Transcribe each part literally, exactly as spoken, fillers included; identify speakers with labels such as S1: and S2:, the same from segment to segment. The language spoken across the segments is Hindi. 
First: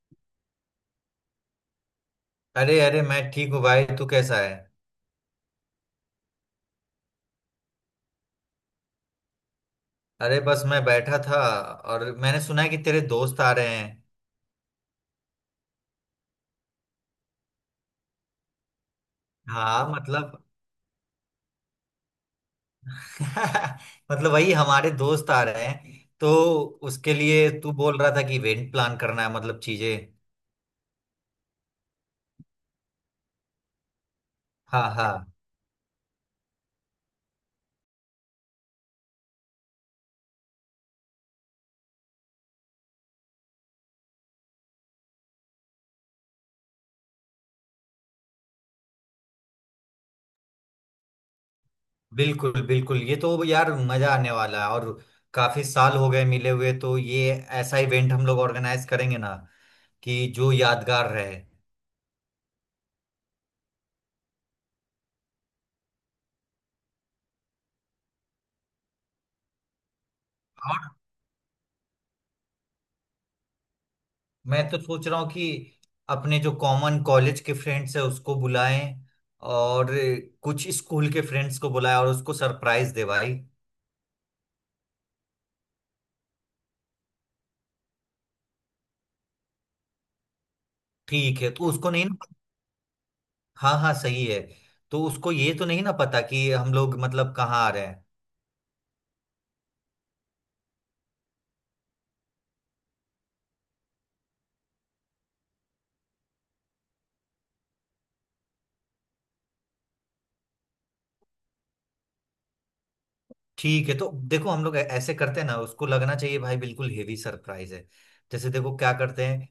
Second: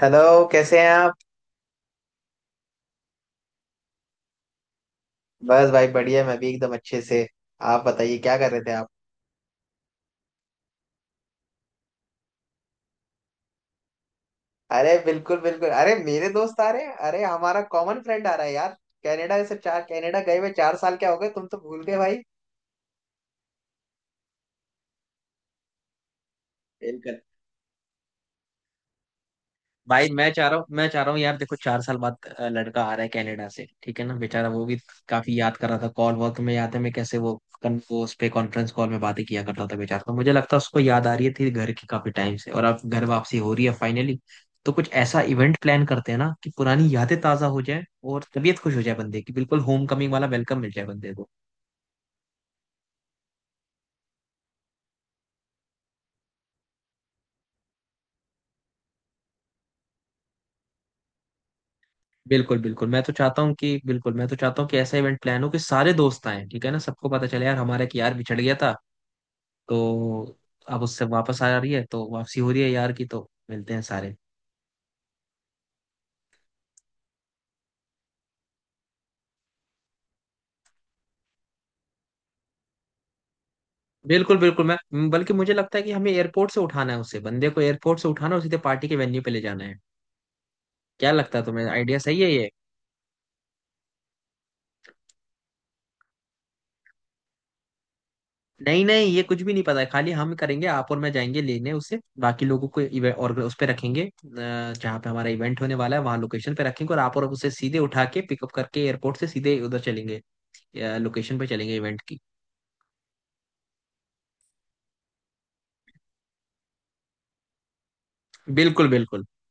S1: हेलो। कैसे हैं आप?
S2: अरे अरे मैं ठीक हूँ भाई। तू कैसा है?
S1: बस भाई बढ़िया, मैं भी एकदम अच्छे से। आप बताइए क्या कर रहे थे आप?
S2: अरे बस मैं बैठा था और मैंने सुना है कि तेरे दोस्त आ रहे हैं।
S1: अरे बिल्कुल बिल्कुल, अरे मेरे दोस्त आ रहे हैं, अरे हमारा कॉमन फ्रेंड आ रहा है यार। कनाडा से, चार
S2: हाँ
S1: कनाडा गए
S2: मतलब
S1: हुए चार साल क्या हो गए, तुम तो भूल गए भाई।
S2: मतलब वही हमारे दोस्त आ रहे हैं। तो उसके
S1: बिल्कुल
S2: लिए तू बोल रहा था कि इवेंट प्लान करना है, मतलब चीजें।
S1: भाई, मैं चाह रहा हूँ मैं चाह रहा हूँ यार, देखो चार साल बाद अ, लड़का आ रहा है कनाडा से, ठीक है ना, बेचारा वो भी
S2: हाँ हाँ
S1: काफी याद कर रहा था। कॉल वॉल में याद है मैं कैसे वो कन, वो उस पे कॉन्फ्रेंस कॉल में बातें किया करता था बेचारा, तो मुझे लगता है उसको याद आ रही थी घर की काफी टाइम से, और अब घर वापसी हो रही है फाइनली। तो कुछ ऐसा इवेंट प्लान करते हैं ना कि पुरानी यादें ताजा हो जाए और तबीयत खुश हो जाए बंदे की, बिल्कुल होम कमिंग वाला वेलकम मिल जाए बंदे को।
S2: बिल्कुल बिल्कुल, ये तो यार मजा आने वाला है। और काफी साल हो गए मिले हुए, तो ये ऐसा इवेंट हम लोग ऑर्गेनाइज करेंगे ना कि जो यादगार रहे।
S1: बिल्कुल बिल्कुल, मैं तो चाहता हूँ कि बिल्कुल मैं तो चाहता हूँ कि ऐसा इवेंट प्लान हो कि सारे दोस्त आए, ठीक है ना, सबको पता चले यार हमारा कि यार बिछड़ गया था तो, अब उससे वापस आ रही है तो वापसी हो रही है यार की, तो मिलते हैं सारे।
S2: मैं तो सोच रहा हूँ कि अपने जो कॉमन कॉलेज के फ्रेंड्स है उसको बुलाएं और कुछ स्कूल के फ्रेंड्स को बुलाएं और उसको सरप्राइज दे भाई।
S1: बिल्कुल बिल्कुल, मैं बल्कि मुझे लगता है कि हमें एयरपोर्ट से उठाना है उसे, बंदे को एयरपोर्ट से उठाना है और सीधे पार्टी के वेन्यू पे ले जाना है। क्या लगता
S2: ठीक
S1: है
S2: है, तो
S1: तुम्हें,
S2: उसको
S1: आइडिया
S2: नहीं
S1: सही है
S2: ना?
S1: ये?
S2: हाँ हाँ सही है। तो उसको ये तो नहीं ना पता कि हम लोग मतलब कहाँ आ रहे हैं।
S1: नहीं नहीं, ये कुछ भी नहीं पता है, खाली हम करेंगे, आप और मैं जाएंगे लेने उसे, बाकी लोगों को इवे- और उस पे रखेंगे, अ, जहाँ पे हमारा इवेंट होने वाला है वहाँ लोकेशन पे रखेंगे, और आप और उसे सीधे उठा के पिकअप करके एयरपोर्ट से सीधे उधर चलेंगे, लोकेशन पे चलेंगे इवेंट की।
S2: ठीक है, तो देखो हम लोग ऐ- ऐसे करते हैं ना, उसको लगना चाहिए भाई बिल्कुल हेवी सरप्राइज है। जैसे देखो
S1: बिल्कुल
S2: क्या
S1: बिल्कुल।
S2: करते हैं।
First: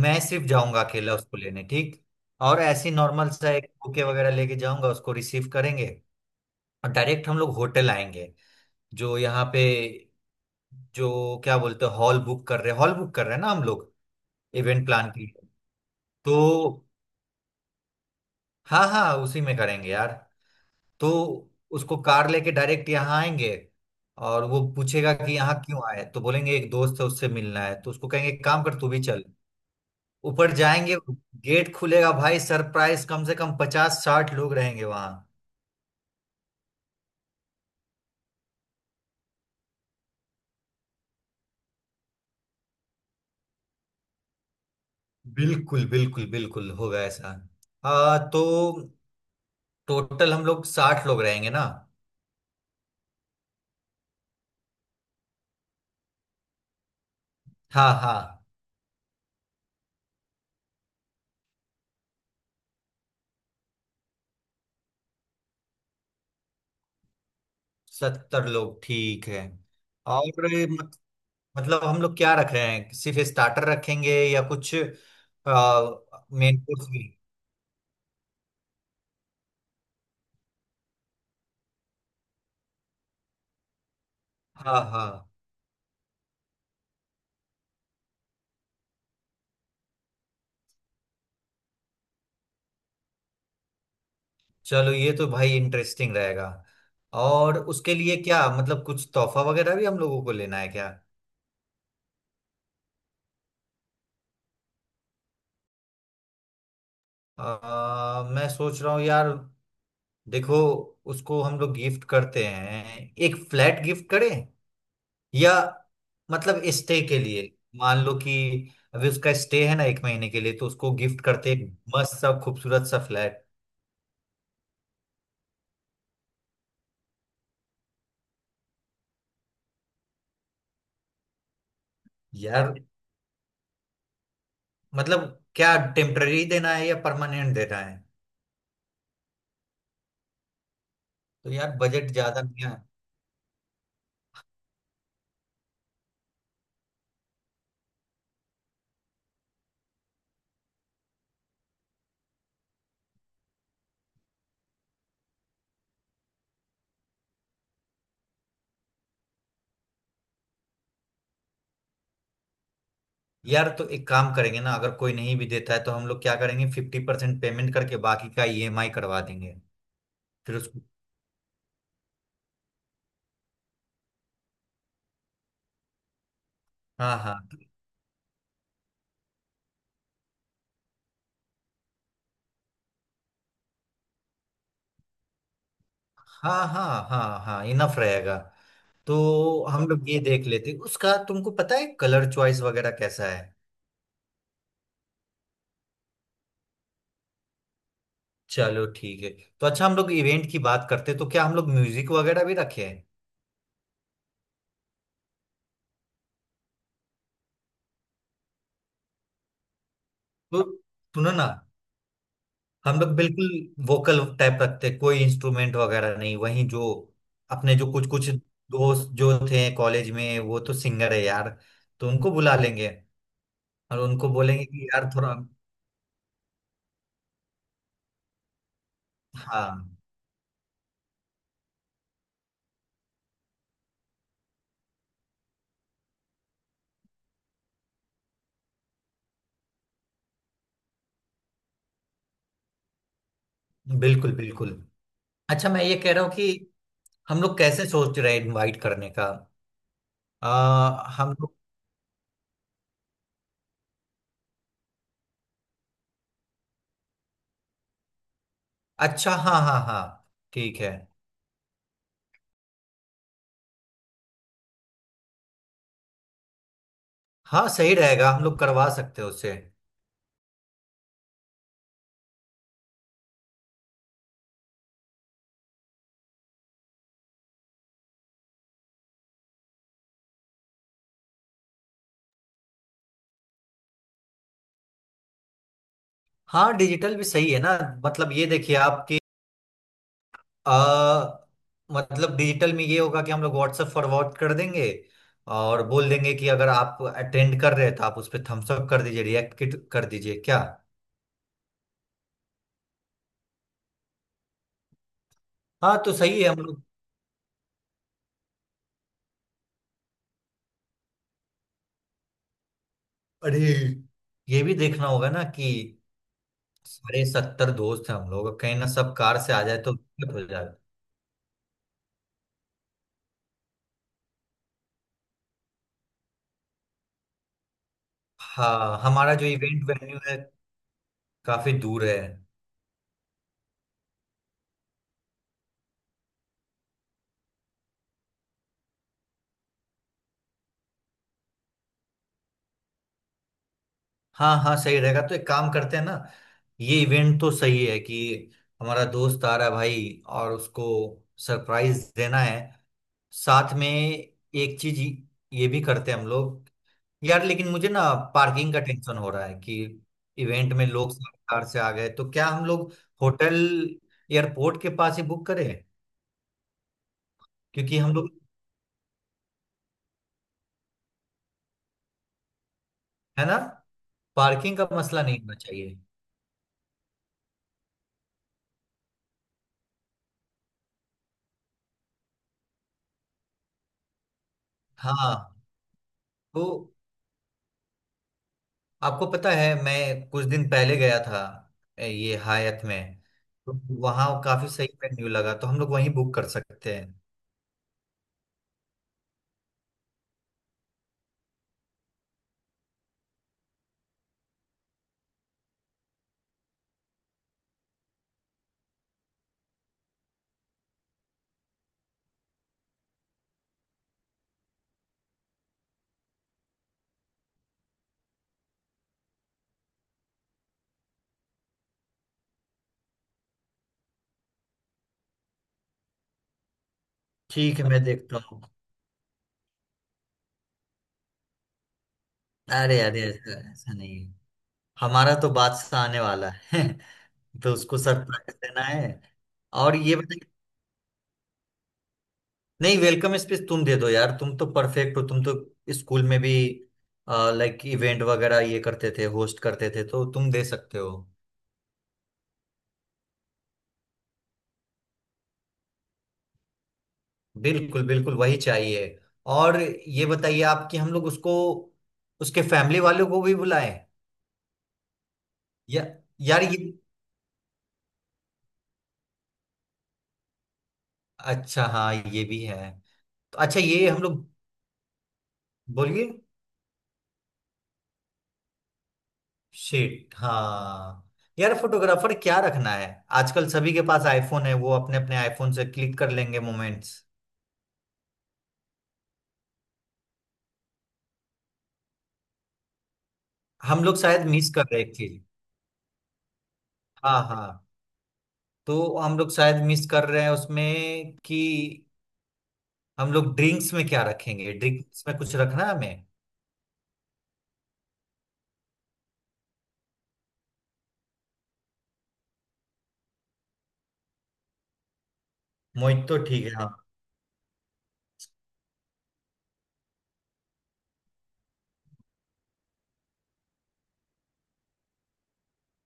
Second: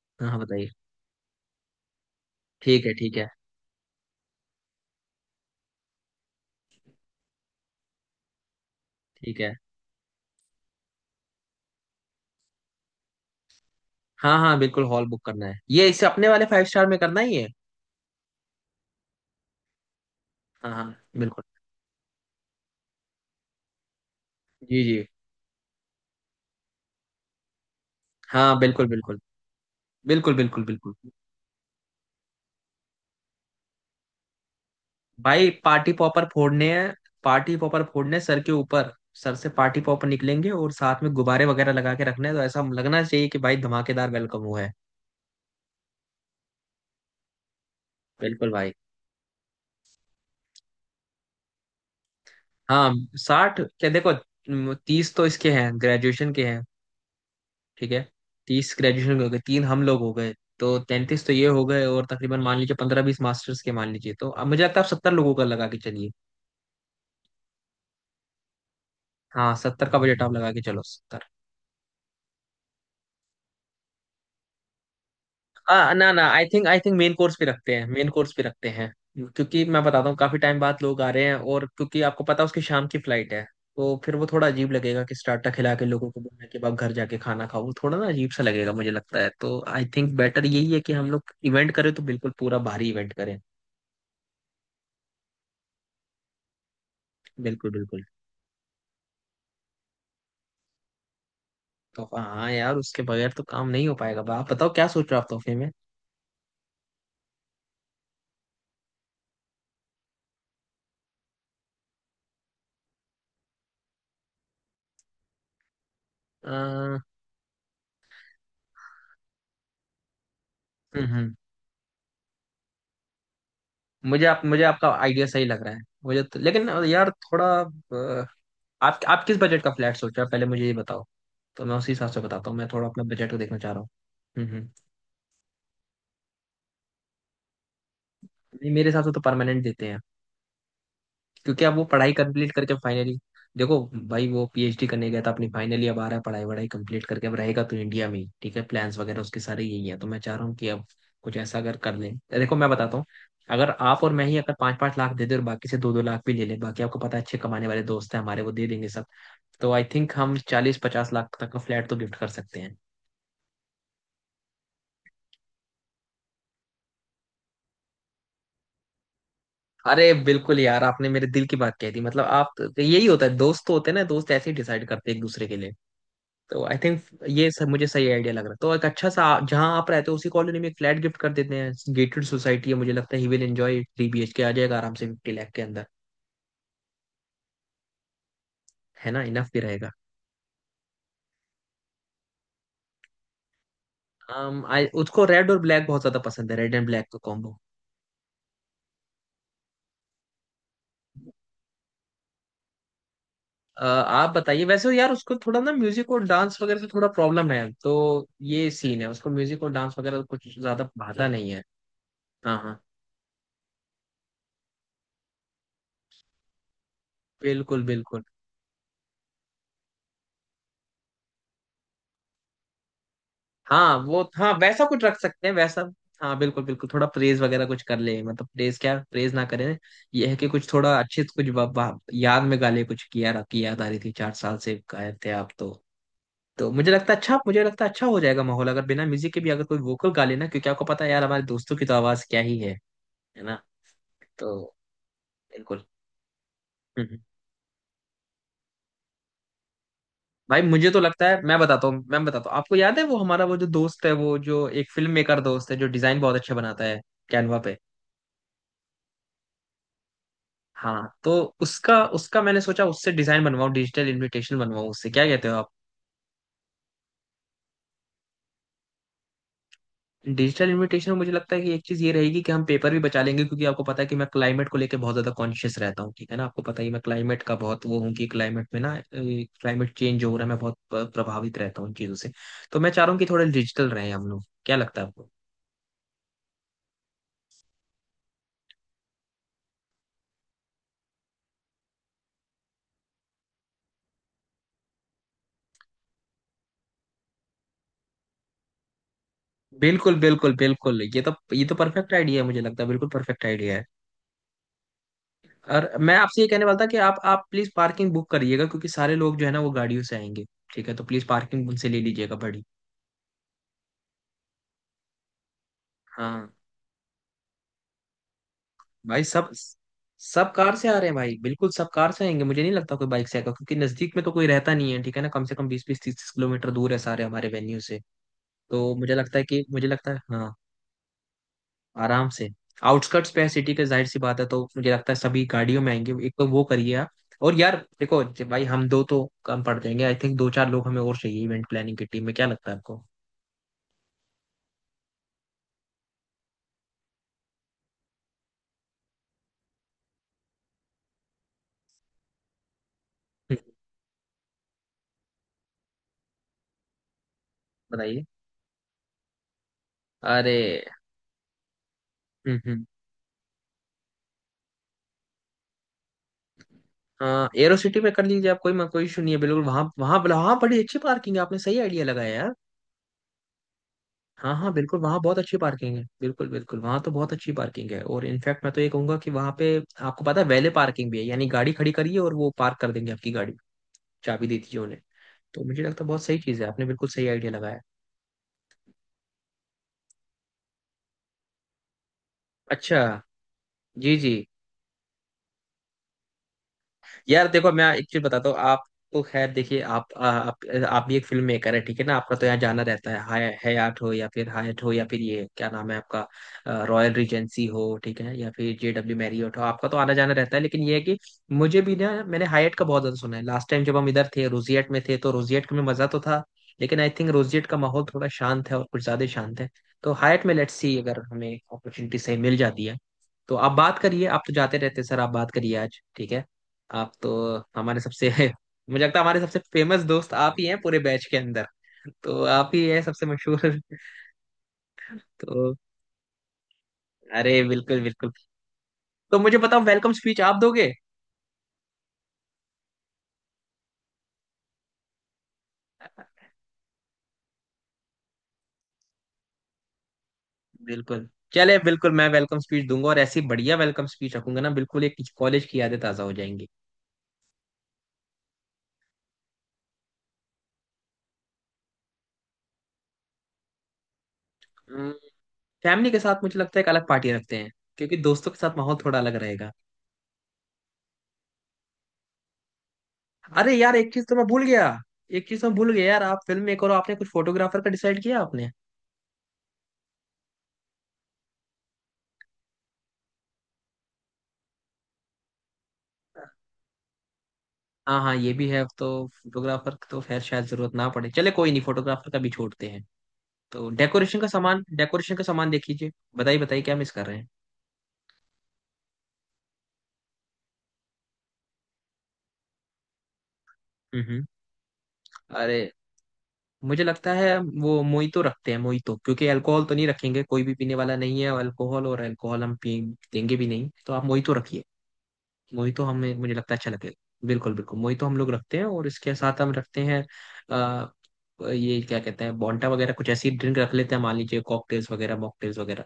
S2: मैं
S1: हाँ हाँ,
S2: सिर्फ
S1: बताइए।
S2: जाऊंगा अकेला उसको लेने, ठीक। और
S1: ठीक
S2: ऐसी
S1: है ठीक है।
S2: नॉर्मल सा एक बुके वगैरह लेके जाऊंगा, उसको रिसीव करेंगे। और डायरेक्ट हम लोग होटल आएंगे जो
S1: ठीक
S2: यहाँ
S1: है।
S2: पे। जो क्या बोलते हैं, हॉल बुक कर रहे हैं, हॉल बुक कर रहे हैं ना हम लोग,
S1: हाँ हाँ, बिल्कुल
S2: इवेंट
S1: हॉल
S2: प्लान
S1: बुक
S2: की।
S1: करना है, ये इसे अपने
S2: तो
S1: वाले फाइव स्टार में करना ही है।
S2: हाँ हाँ, उसी में करेंगे यार।
S1: हाँ हाँ।
S2: तो
S1: बिल्कुल।
S2: उसको कार लेके डायरेक्ट यहाँ आएंगे और वो
S1: जी जी।
S2: पूछेगा कि यहाँ क्यों आए, तो बोलेंगे एक दोस्त है उससे मिलना है, तो उसको कहेंगे एक
S1: हाँ
S2: काम कर
S1: बिल्कुल।
S2: तू भी
S1: बिल्कुल
S2: चल।
S1: बिल्कुल
S2: ऊपर
S1: बिल्कुल। बिल्कुल
S2: जाएंगे, गेट खुलेगा, भाई सरप्राइज, कम से कम पचास साठ लोग रहेंगे वहां।
S1: भाई, पार्टी पॉपर फोड़ने हैं, पार्टी पॉपर फोड़ने हैं सर के ऊपर। सर से पार्टी पॉपर निकलेंगे और साथ में गुब्बारे वगैरह लगा के रखने हैं, तो ऐसा लगना चाहिए कि भाई धमाकेदार वेलकम हुआ है।
S2: बिल्कुल बिल्कुल बिल्कुल होगा ऐसा। आ, तो
S1: बिल्कुल भाई।
S2: टोटल हम लोग साठ लोग रहेंगे ना?
S1: हाँ। साठ क्या, देखो तीस तो इसके हैं, ग्रेजुएशन के हैं, ठीक
S2: हाँ
S1: है।
S2: हाँ,
S1: तीस ग्रेजुएशन के हो गए, तीन हम लोग हो गए, तो तैंतीस तो ये हो गए, और तकरीबन मान लीजिए पंद्रह बीस मास्टर्स के मान लीजिए, तो अब मुझे लगता है आप सत्तर लोगों का लगा के चलिए।
S2: सत्तर लोग ठीक है।
S1: हाँ सत्तर का बजट
S2: और
S1: आप लगा के चलो,
S2: मत,
S1: सत्तर।
S2: मतलब हम लोग क्या रख रहे हैं, सिर्फ स्टार्टर रखेंगे या कुछ
S1: आ, ना ना, I
S2: main
S1: think I
S2: course
S1: think
S2: भी?
S1: मेन कोर्स पे रखते हैं, मेन कोर्स पे रखते हैं। क्योंकि मैं बताता हूँ काफी टाइम बाद लोग आ रहे हैं, और क्योंकि आपको पता है उसकी शाम की फ्लाइट है, तो फिर वो थोड़ा अजीब
S2: हाँ
S1: लगेगा कि
S2: हाँ,
S1: स्टार्टर खिला के लोगों को बोलने के बाद घर जाके खाना खाओ, वो थोड़ा ना अजीब सा लगेगा मुझे लगता है, तो आई थिंक बेटर यही है कि हम लोग इवेंट करें तो बिल्कुल पूरा भारी इवेंट करें।
S2: चलो ये तो भाई इंटरेस्टिंग रहेगा। और
S1: बिल्कुल
S2: उसके
S1: बिल्कुल।
S2: लिए क्या मतलब कुछ तोहफा वगैरह भी हम लोगों को लेना है क्या?
S1: तोहफा, हाँ यार उसके बगैर तो काम नहीं हो पाएगा। बा- आप बताओ क्या सोच रहे हो आप तोहफे में?
S2: आ, मैं सोच रहा हूँ यार। देखो, उसको हम लोग गिफ्ट करते हैं, एक फ्लैट गिफ्ट करें या
S1: आ,
S2: मतलब
S1: हम्म
S2: स्टे के लिए। मान लो कि अभी उसका स्टे है ना एक महीने के लिए, तो उसको गिफ्ट
S1: हम्म।
S2: करते हैं एक मस्त सा खूबसूरत सा फ्लैट।
S1: मुझे आप मुझे आपका आइडिया सही लग रहा है मुझे तो, लेकिन यार थोड़ा अ, आप आप किस बजट का फ्लैट सोच रहे हो पहले मुझे ये बताओ, तो मैं उसी हिसाब से बताता हूँ, मैं
S2: यार
S1: थोड़ा अपना बजट को देखना चाह रहा हूँ। हम्म हम्म।
S2: मतलब क्या टेम्पररी देना है या परमानेंट देना है?
S1: नहीं, मेरे हिसाब से तो परमानेंट देते हैं,
S2: तो
S1: क्योंकि अब
S2: यार
S1: वो
S2: बजट
S1: पढ़ाई
S2: ज्यादा
S1: कंप्लीट
S2: नहीं
S1: करके
S2: है।
S1: फाइनली। देखो भाई, वो पी एच डी करने गया था अपनी, फाइनली अब आ रहा है पढ़ाई वढ़ाई कंप्लीट करके, अब रहेगा तो इंडिया में ही, ठीक है, प्लान्स वगैरह उसके सारे यही है, तो मैं चाह रहा हूँ कि अब कुछ ऐसा अगर कर लें। देखो मैं बताता हूँ, अगर आप और मैं ही अगर पाँच पाँच लाख दे दे और बाकी से दो दो लाख भी ले लें, बाकी आपको पता है अच्छे कमाने वाले दोस्त हैं हमारे, वो दे देंगे सब। तो आई थिंक हम चालीस पचास लाख तक का फ्लैट तो गिफ्ट कर सकते हैं।
S2: यार तो एक काम करेंगे ना, अगर कोई नहीं भी देता है तो हम लोग क्या करेंगे, फिफ्टी परसेंट पेमेंट करके बाकी का ई एम आई करवा देंगे।
S1: अरे
S2: फिर
S1: बिल्कुल
S2: उसको
S1: यार, आपने मेरे दिल की बात कह दी, मतलब आप, यही होता है, दोस्त तो होते हैं ना, दोस्त ऐसे ही डिसाइड करते हैं एक दूसरे के लिए। तो आई थिंक
S2: हाँ हाँ
S1: ये सब मुझे सही आइडिया लग रहा है, तो एक अच्छा सा, जहाँ आप रहते हो उसी कॉलोनी में एक फ्लैट गिफ्ट कर देते हैं, गेटेड सोसाइटी है, मुझे लगता है he will enjoy, three B H K आ जाएगा आराम से फिफ्टी लाख के अंदर।
S2: हाँ हाँ हाँ हाँ इनफ रहेगा।
S1: है
S2: तो
S1: ना, इनफ भी
S2: हम
S1: रहेगा।
S2: लोग ये देख लेते, उसका तुमको पता है कलर चॉइस वगैरह कैसा है?
S1: um, I, उसको रेड और ब्लैक बहुत ज्यादा पसंद है, रेड एंड ब्लैक का कॉम्बो।
S2: चलो ठीक है। तो अच्छा हम लोग इवेंट की बात करते हैं, तो क्या हम लोग म्यूजिक वगैरह भी रखे हैं?
S1: आप बताइए, वैसे यार उसको थोड़ा ना म्यूजिक और डांस वगैरह से थोड़ा प्रॉब्लम है, तो ये सीन है, उसको म्यूजिक और डांस वगैरह कुछ
S2: तो
S1: ज्यादा भाता
S2: सुनो ना,
S1: नहीं है। हाँ हाँ।
S2: हम लोग बिल्कुल वोकल टाइप रखते हैं, कोई इंस्ट्रूमेंट वगैरह नहीं। वहीं जो अपने
S1: बिल्कुल
S2: जो कुछ
S1: बिल्कुल।
S2: कुछ दोस्त जो थे कॉलेज में वो तो सिंगर है यार, तो उनको बुला लेंगे।
S1: हाँ
S2: और
S1: वो,
S2: उनको
S1: हाँ
S2: बोलेंगे
S1: वैसा
S2: कि
S1: कुछ
S2: यार
S1: रख
S2: थोड़ा
S1: सकते हैं वैसा। हाँ बिल्कुल बिल्कुल, थोड़ा प्रेज वगैरह कुछ कर ले, मतलब प्रेज क्या, प्रेज ना करें,
S2: हाँ
S1: ये है कि कुछ थोड़ा अच्छे से कुछ वा- वा- याद में गाले कुछ, किया रखी याद आ रही थी, चार साल से गायब थे आप तो। तो मुझे लगता है अच्छा मुझे लगता है अच्छा हो जाएगा माहौल, अगर बिना म्यूजिक के भी अगर कोई वोकल गा लेना, क्योंकि आपको पता है यार हमारे दोस्तों की तो आवाज क्या ही है है ना।
S2: बिल्कुल बिल्कुल।
S1: तो
S2: अच्छा, मैं
S1: बिल्कुल।
S2: ये कह रहा हूँ कि
S1: हम्म। हम्म।
S2: हम लोग कैसे सोच रहे हैं इनवाइट करने का?
S1: भाई मुझे तो
S2: आ,
S1: लगता
S2: हम
S1: है,
S2: लोग
S1: मैं बताता हूँ मैं बताता हूँ आपको याद है वो हमारा, वो जो दोस्त है, वो जो एक फिल्म मेकर दोस्त है जो डिजाइन बहुत अच्छा बनाता है कैनवा पे।
S2: अच्छा हाँ हाँ हाँ ठीक है।
S1: हाँ तो उसका उसका मैंने सोचा उससे डिजाइन बनवाऊं, डिजिटल इनविटेशन बनवाऊं उससे, क्या कहते हो आप?
S2: हाँ सही रहेगा, हम लोग करवा सकते हैं उससे।
S1: डिजिटल इनविटेशन में मुझे लगता है कि एक चीज ये रहेगी कि हम पेपर भी बचा लेंगे, क्योंकि आपको पता है कि मैं क्लाइमेट को लेके बहुत ज्यादा कॉन्शियस रहता हूँ, ठीक है ना, आपको पता ही है, मैं क्लाइमेट का बहुत वो हूँ कि क्लाइमेट में ना क्लाइमेट चेंज हो रहा है, मैं बहुत प- प्रभावित रहता हूँ इन चीजों से। तो मैं चाह रहा हूँ कि थोड़ा डिजिटल रहे हम लोग, क्या लगता है आपको?
S2: हाँ डिजिटल भी सही है ना, मतलब ये देखिए आपकी आ, मतलब डिजिटल में ये होगा कि हम लोग व्हाट्सएप फॉरवर्ड कर देंगे और बोल देंगे कि अगर आप अटेंड कर रहे हैं तो आप उस पर थम्स अप कर दीजिए, रिएक्ट कर
S1: बिल्कुल
S2: दीजिए
S1: बिल्कुल
S2: क्या?
S1: बिल्कुल, ये तो ये तो परफेक्ट आइडिया है, मुझे लगता है बिल्कुल परफेक्ट आइडिया है। और
S2: हाँ तो
S1: मैं आपसे
S2: सही
S1: ये
S2: है, हम
S1: कहने वाला
S2: लोग।
S1: था कि आप आप प्लीज पार्किंग बुक करिएगा, क्योंकि सारे लोग जो है ना वो गाड़ियों से आएंगे, ठीक है, तो प्लीज पार्किंग उनसे ले लीजिएगा बड़ी।
S2: अरे, ये भी देखना होगा ना कि
S1: हाँ
S2: सारे सत्तर दोस्त हैं, हम लोग कहीं ना सब
S1: भाई,
S2: कार
S1: सब,
S2: से आ जाए तो दिक्कत हो
S1: सब
S2: जाए।
S1: कार से आ रहे हैं भाई, बिल्कुल सब कार से आएंगे, मुझे नहीं लगता कोई बाइक से आएगा, क्योंकि नजदीक में तो कोई रहता नहीं है, ठीक है ना, कम से कम बीस बीस तीस तीस किलोमीटर दूर है सारे हमारे वेन्यू से। तो
S2: हाँ,
S1: मुझे
S2: हमारा
S1: लगता है
S2: जो
S1: कि
S2: इवेंट
S1: मुझे लगता है
S2: वेन्यू है
S1: हाँ,
S2: काफी दूर है।
S1: आराम से, आउटस्कर्ट्स पे है सिटी के, जाहिर सी बात है, तो मुझे लगता है सभी गाड़ियों में आएंगे, एक तो वो करिए आप। और यार देखो, जे- भाई हम दो तो कम पड़ जाएंगे, आई थिंक दो चार लोग हमें और चाहिए इवेंट प्लानिंग की टीम में, क्या लगता है आपको?
S2: हाँ हाँ सही रहेगा, तो एक काम करते हैं ना, ये इवेंट तो सही है कि हमारा दोस्त आ रहा है भाई और उसको सरप्राइज देना है,
S1: हम्म,
S2: साथ में एक चीज ये भी करते हैं हम लोग। यार लेकिन मुझे ना
S1: बताइए।
S2: पार्किंग का टेंशन हो रहा है कि
S1: अरे।
S2: इवेंट में लोग कार से आ गए तो, क्या
S1: हम्म
S2: हम
S1: हम्म।
S2: लोग होटल एयरपोर्ट के पास ही बुक करें?
S1: हाँ, एरो
S2: क्योंकि
S1: सिटी में
S2: हम
S1: कर
S2: लोग,
S1: लीजिए आप, कोई कोई इशू नहीं है बिल्कुल, वहाँ वहाँ वहाँ बड़ी अच्छी पार्किंग है, आपने सही आइडिया लगाया यार।
S2: है ना,
S1: हाँ हाँ
S2: पार्किंग का
S1: बिल्कुल, वहाँ
S2: मसला
S1: बहुत
S2: नहीं होना
S1: अच्छी
S2: चाहिए।
S1: पार्किंग है, बिल्कुल बिल्कुल, वहाँ तो बहुत अच्छी पार्किंग है, और इनफैक्ट मैं तो ये कहूंगा कि वहाँ पे आपको पता है वैले पार्किंग भी है, यानी गाड़ी खड़ी करिए और वो पार्क कर देंगे आपकी गाड़ी, चाबी दे दीजिए उन्हें।
S2: हाँ,
S1: तो मुझे लगता है बहुत सही चीज़
S2: तो
S1: है, आपने बिल्कुल सही आइडिया लगाया।
S2: आपको पता है मैं कुछ दिन पहले गया था ए, ये हायत
S1: अच्छा।
S2: में। तो
S1: जी
S2: वहाँ
S1: जी।
S2: काफी सही मेन्यू लगा, तो हम लोग वहीं बुक कर सकते हैं।
S1: यार देखो मैं एक चीज बताता हूँ आप, तो खैर देखिए आप, आ- आप आप भी एक फिल्म मेकर है, ठीक है ना, आपका तो यहाँ जाना रहता है, हाय हयात हो या फिर हायट हो या फिर ये क्या नाम है आपका, रॉयल रिजेंसी हो, ठीक है, या फिर जे डब्ल्यू मैरियट हो, तो आपका तो आना जाना रहता है, लेकिन ये है कि मुझे भी ना मैंने हायट का बहुत ज्यादा सुना है। लास्ट टाइम जब हम इधर थे रोजियट में थे, तो रोजियट में मजा तो था, लेकिन आई थिंक रोजियट का माहौल थोड़ा शांत है, और कुछ ज्यादा ही शांत है। तो हायट में लेट्स सी अगर हमें अपॉर्चुनिटी सही मिल जाती है, तो आप बात करिए, आप तो जाते रहते हैं, सर आप बात करिए आज, ठीक है। आप तो
S2: ठीक है,
S1: हमारे
S2: मैं
S1: सबसे
S2: देखता हूँ।
S1: मुझे लगता है हमारे सबसे फेमस दोस्त आप ही हैं पूरे बैच के अंदर, तो आप ही
S2: अरे
S1: हैं
S2: अरे
S1: सबसे
S2: ऐसा
S1: मशहूर।
S2: ऐसा नहीं है, हमारा तो
S1: तो
S2: बादशाह आने वाला है।
S1: अरे
S2: तो उसको
S1: बिल्कुल बिल्कुल।
S2: सरप्राइज देना है।
S1: तो मुझे बताओ
S2: और
S1: वेलकम
S2: ये
S1: स्पीच
S2: बताइए,
S1: आप दोगे?
S2: नहीं, वेलकम स्पीच तुम दे दो यार, तुम तो परफेक्ट हो, तुम तो स्कूल में भी लाइक इवेंट वगैरह ये करते थे, होस्ट करते थे, तो तुम दे सकते हो।
S1: बिल्कुल चले, बिल्कुल मैं वेलकम स्पीच दूंगा, और ऐसी बढ़िया वेलकम स्पीच रखूंगा ना, बिल्कुल एक कॉलेज की यादें ताजा हो जाएंगी।
S2: बिल्कुल बिल्कुल वही चाहिए। और ये बताइए आप कि हम लोग उसको उसके फैमिली वालों को भी बुलाएं या?
S1: फैमिली के साथ मुझे
S2: यार
S1: लगता
S2: ये
S1: है एक अलग पार्टी रखते हैं, क्योंकि दोस्तों के साथ माहौल थोड़ा अलग रहेगा।
S2: अच्छा हाँ ये भी है। तो
S1: अरे
S2: अच्छा
S1: यार
S2: ये
S1: एक
S2: हम
S1: चीज तो मैं
S2: लोग,
S1: भूल गया, एक चीज तो मैं भूल गया यार
S2: बोलिए।
S1: आप फिल्म मेकर हो, आपने कुछ फोटोग्राफर का डिसाइड किया आपने?
S2: शिट हाँ। यार फोटोग्राफर क्या रखना है, आजकल सभी के पास आईफोन है, वो अपने अपने आईफोन से क्लिक कर लेंगे मोमेंट्स।
S1: हाँ हाँ, ये भी है, तो फोटोग्राफर तो खैर शायद जरूरत ना पड़े, चले कोई नहीं, फोटोग्राफर का भी छोड़ते हैं। तो
S2: हम लोग
S1: डेकोरेशन का
S2: शायद मिस कर
S1: सामान,
S2: रहे हैं एक
S1: डेकोरेशन
S2: चीज।
S1: का सामान देख लीजिए। बताइए बताइए, क्या मिस कर रहे
S2: हाँ
S1: हैं?
S2: हाँ, तो हम लोग शायद मिस कर रहे हैं उसमें कि हम लोग ड्रिंक्स में क्या
S1: हम्म हम्म।
S2: रखेंगे, ड्रिंक्स में कुछ
S1: अरे
S2: रखना है हमें।
S1: मुझे लगता है वो मोहितो रखते हैं, मोहितो, क्योंकि अल्कोहल तो नहीं रखेंगे, कोई भी पीने वाला नहीं है अल्कोहल, और अल्कोहल हम पी देंगे भी नहीं, तो आप मोहितो रखिए, मोहितो,
S2: मोहित
S1: हमें
S2: तो
S1: मुझे
S2: ठीक
S1: लगता
S2: है
S1: है अच्छा
S2: हाँ।
S1: लगेगा, बिल्कुल बिल्कुल मोहितो हम लोग रखते हैं, और इसके साथ हम रखते हैं अ, ये क्या कहते हैं, बॉन्टा वगैरह कुछ ऐसी ड्रिंक रख लेते हैं, मान लीजिए कॉकटेल्स वगैरह, मॉकटेल्स वगैरह,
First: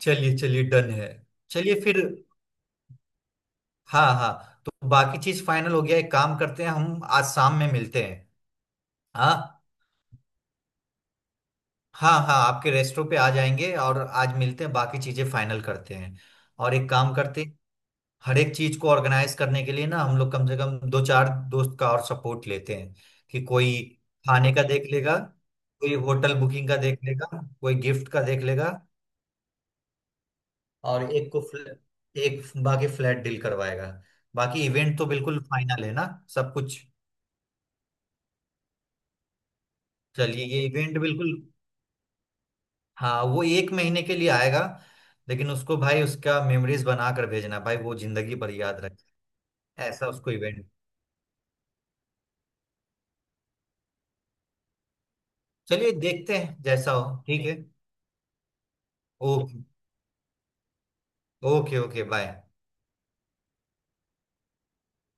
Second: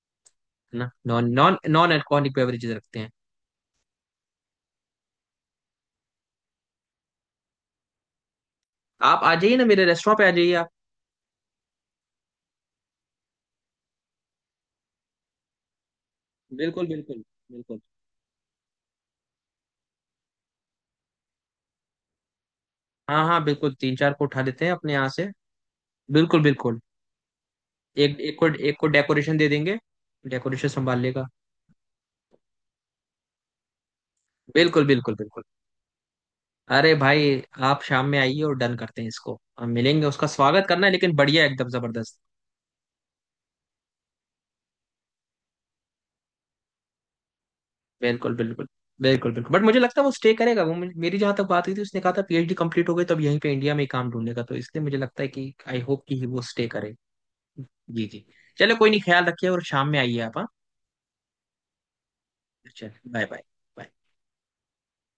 S2: चलिए चलिए
S1: है ना,
S2: डन है।
S1: नॉन नॉन
S2: चलिए
S1: नॉन
S2: फिर,
S1: अल्कोहलिक बेवरेजेस रखते हैं।
S2: हाँ हाँ, तो बाकी चीज फाइनल हो गया, एक काम करते हैं हम आज शाम में मिलते हैं।
S1: आप आ
S2: हाँ
S1: जाइए ना मेरे रेस्टोरेंट पे आ जाइए आप।
S2: हाँ हाँ, आपके रेस्टोरेंट पे आ जाएंगे और आज मिलते हैं, बाकी चीजें फाइनल करते हैं। और
S1: बिल्कुल
S2: एक काम
S1: बिल्कुल
S2: करते हैं,
S1: बिल्कुल।
S2: हर एक चीज को ऑर्गेनाइज करने के लिए ना हम लोग कम से कम दो चार दोस्त का और सपोर्ट लेते हैं,
S1: हाँ
S2: कि
S1: हाँ
S2: कोई
S1: बिल्कुल, तीन चार को उठा
S2: खाने का
S1: लेते हैं
S2: देख
S1: अपने यहाँ
S2: लेगा,
S1: से।
S2: कोई होटल
S1: बिल्कुल
S2: बुकिंग का
S1: बिल्कुल।
S2: देख लेगा, कोई गिफ्ट
S1: एक
S2: का
S1: एक
S2: देख
S1: को
S2: लेगा,
S1: एक को डेकोरेशन दे देंगे, डेकोरेशन संभाल
S2: और
S1: लेगा।
S2: एक को फ्ल, एक बाकी फ्लैट डील करवाएगा। बाकी
S1: बिल्कुल
S2: इवेंट तो
S1: बिल्कुल
S2: बिल्कुल
S1: बिल्कुल।
S2: फाइनल है ना, सब कुछ।
S1: अरे भाई, आप शाम में आइए और डन करते हैं इसको, हम मिलेंगे, उसका
S2: चलिए ये
S1: स्वागत करना है
S2: इवेंट
S1: लेकिन
S2: बिल्कुल।
S1: बढ़िया, एकदम जबरदस्त।
S2: हाँ वो एक महीने के लिए आएगा लेकिन उसको भाई उसका मेमोरीज बना कर भेजना भाई, वो
S1: बिल्कुल
S2: जिंदगी भर
S1: बिल्कुल
S2: याद रखे।
S1: बिल्कुल बिल्कुल, बट मुझे लगता है
S2: ऐसा
S1: वो
S2: उसको
S1: स्टे करेगा,
S2: इवेंट।
S1: वो मुझे- मेरी जहां तक बात हुई थी उसने कहा था पी एच डी कंप्लीट हो गई, तो अब यहीं पे इंडिया में ही काम ढूंढेगा, तो इसलिए मुझे लगता है कि आई
S2: चलिए
S1: होप कि
S2: देखते
S1: वो
S2: हैं
S1: स्टे करे।
S2: जैसा हो, ठीक है।
S1: जी जी। चलो कोई नहीं, ख्याल रखिए और
S2: ओके
S1: शाम में आइए आप, हाँ।
S2: Okay okay bye.
S1: चलो बाय बाय।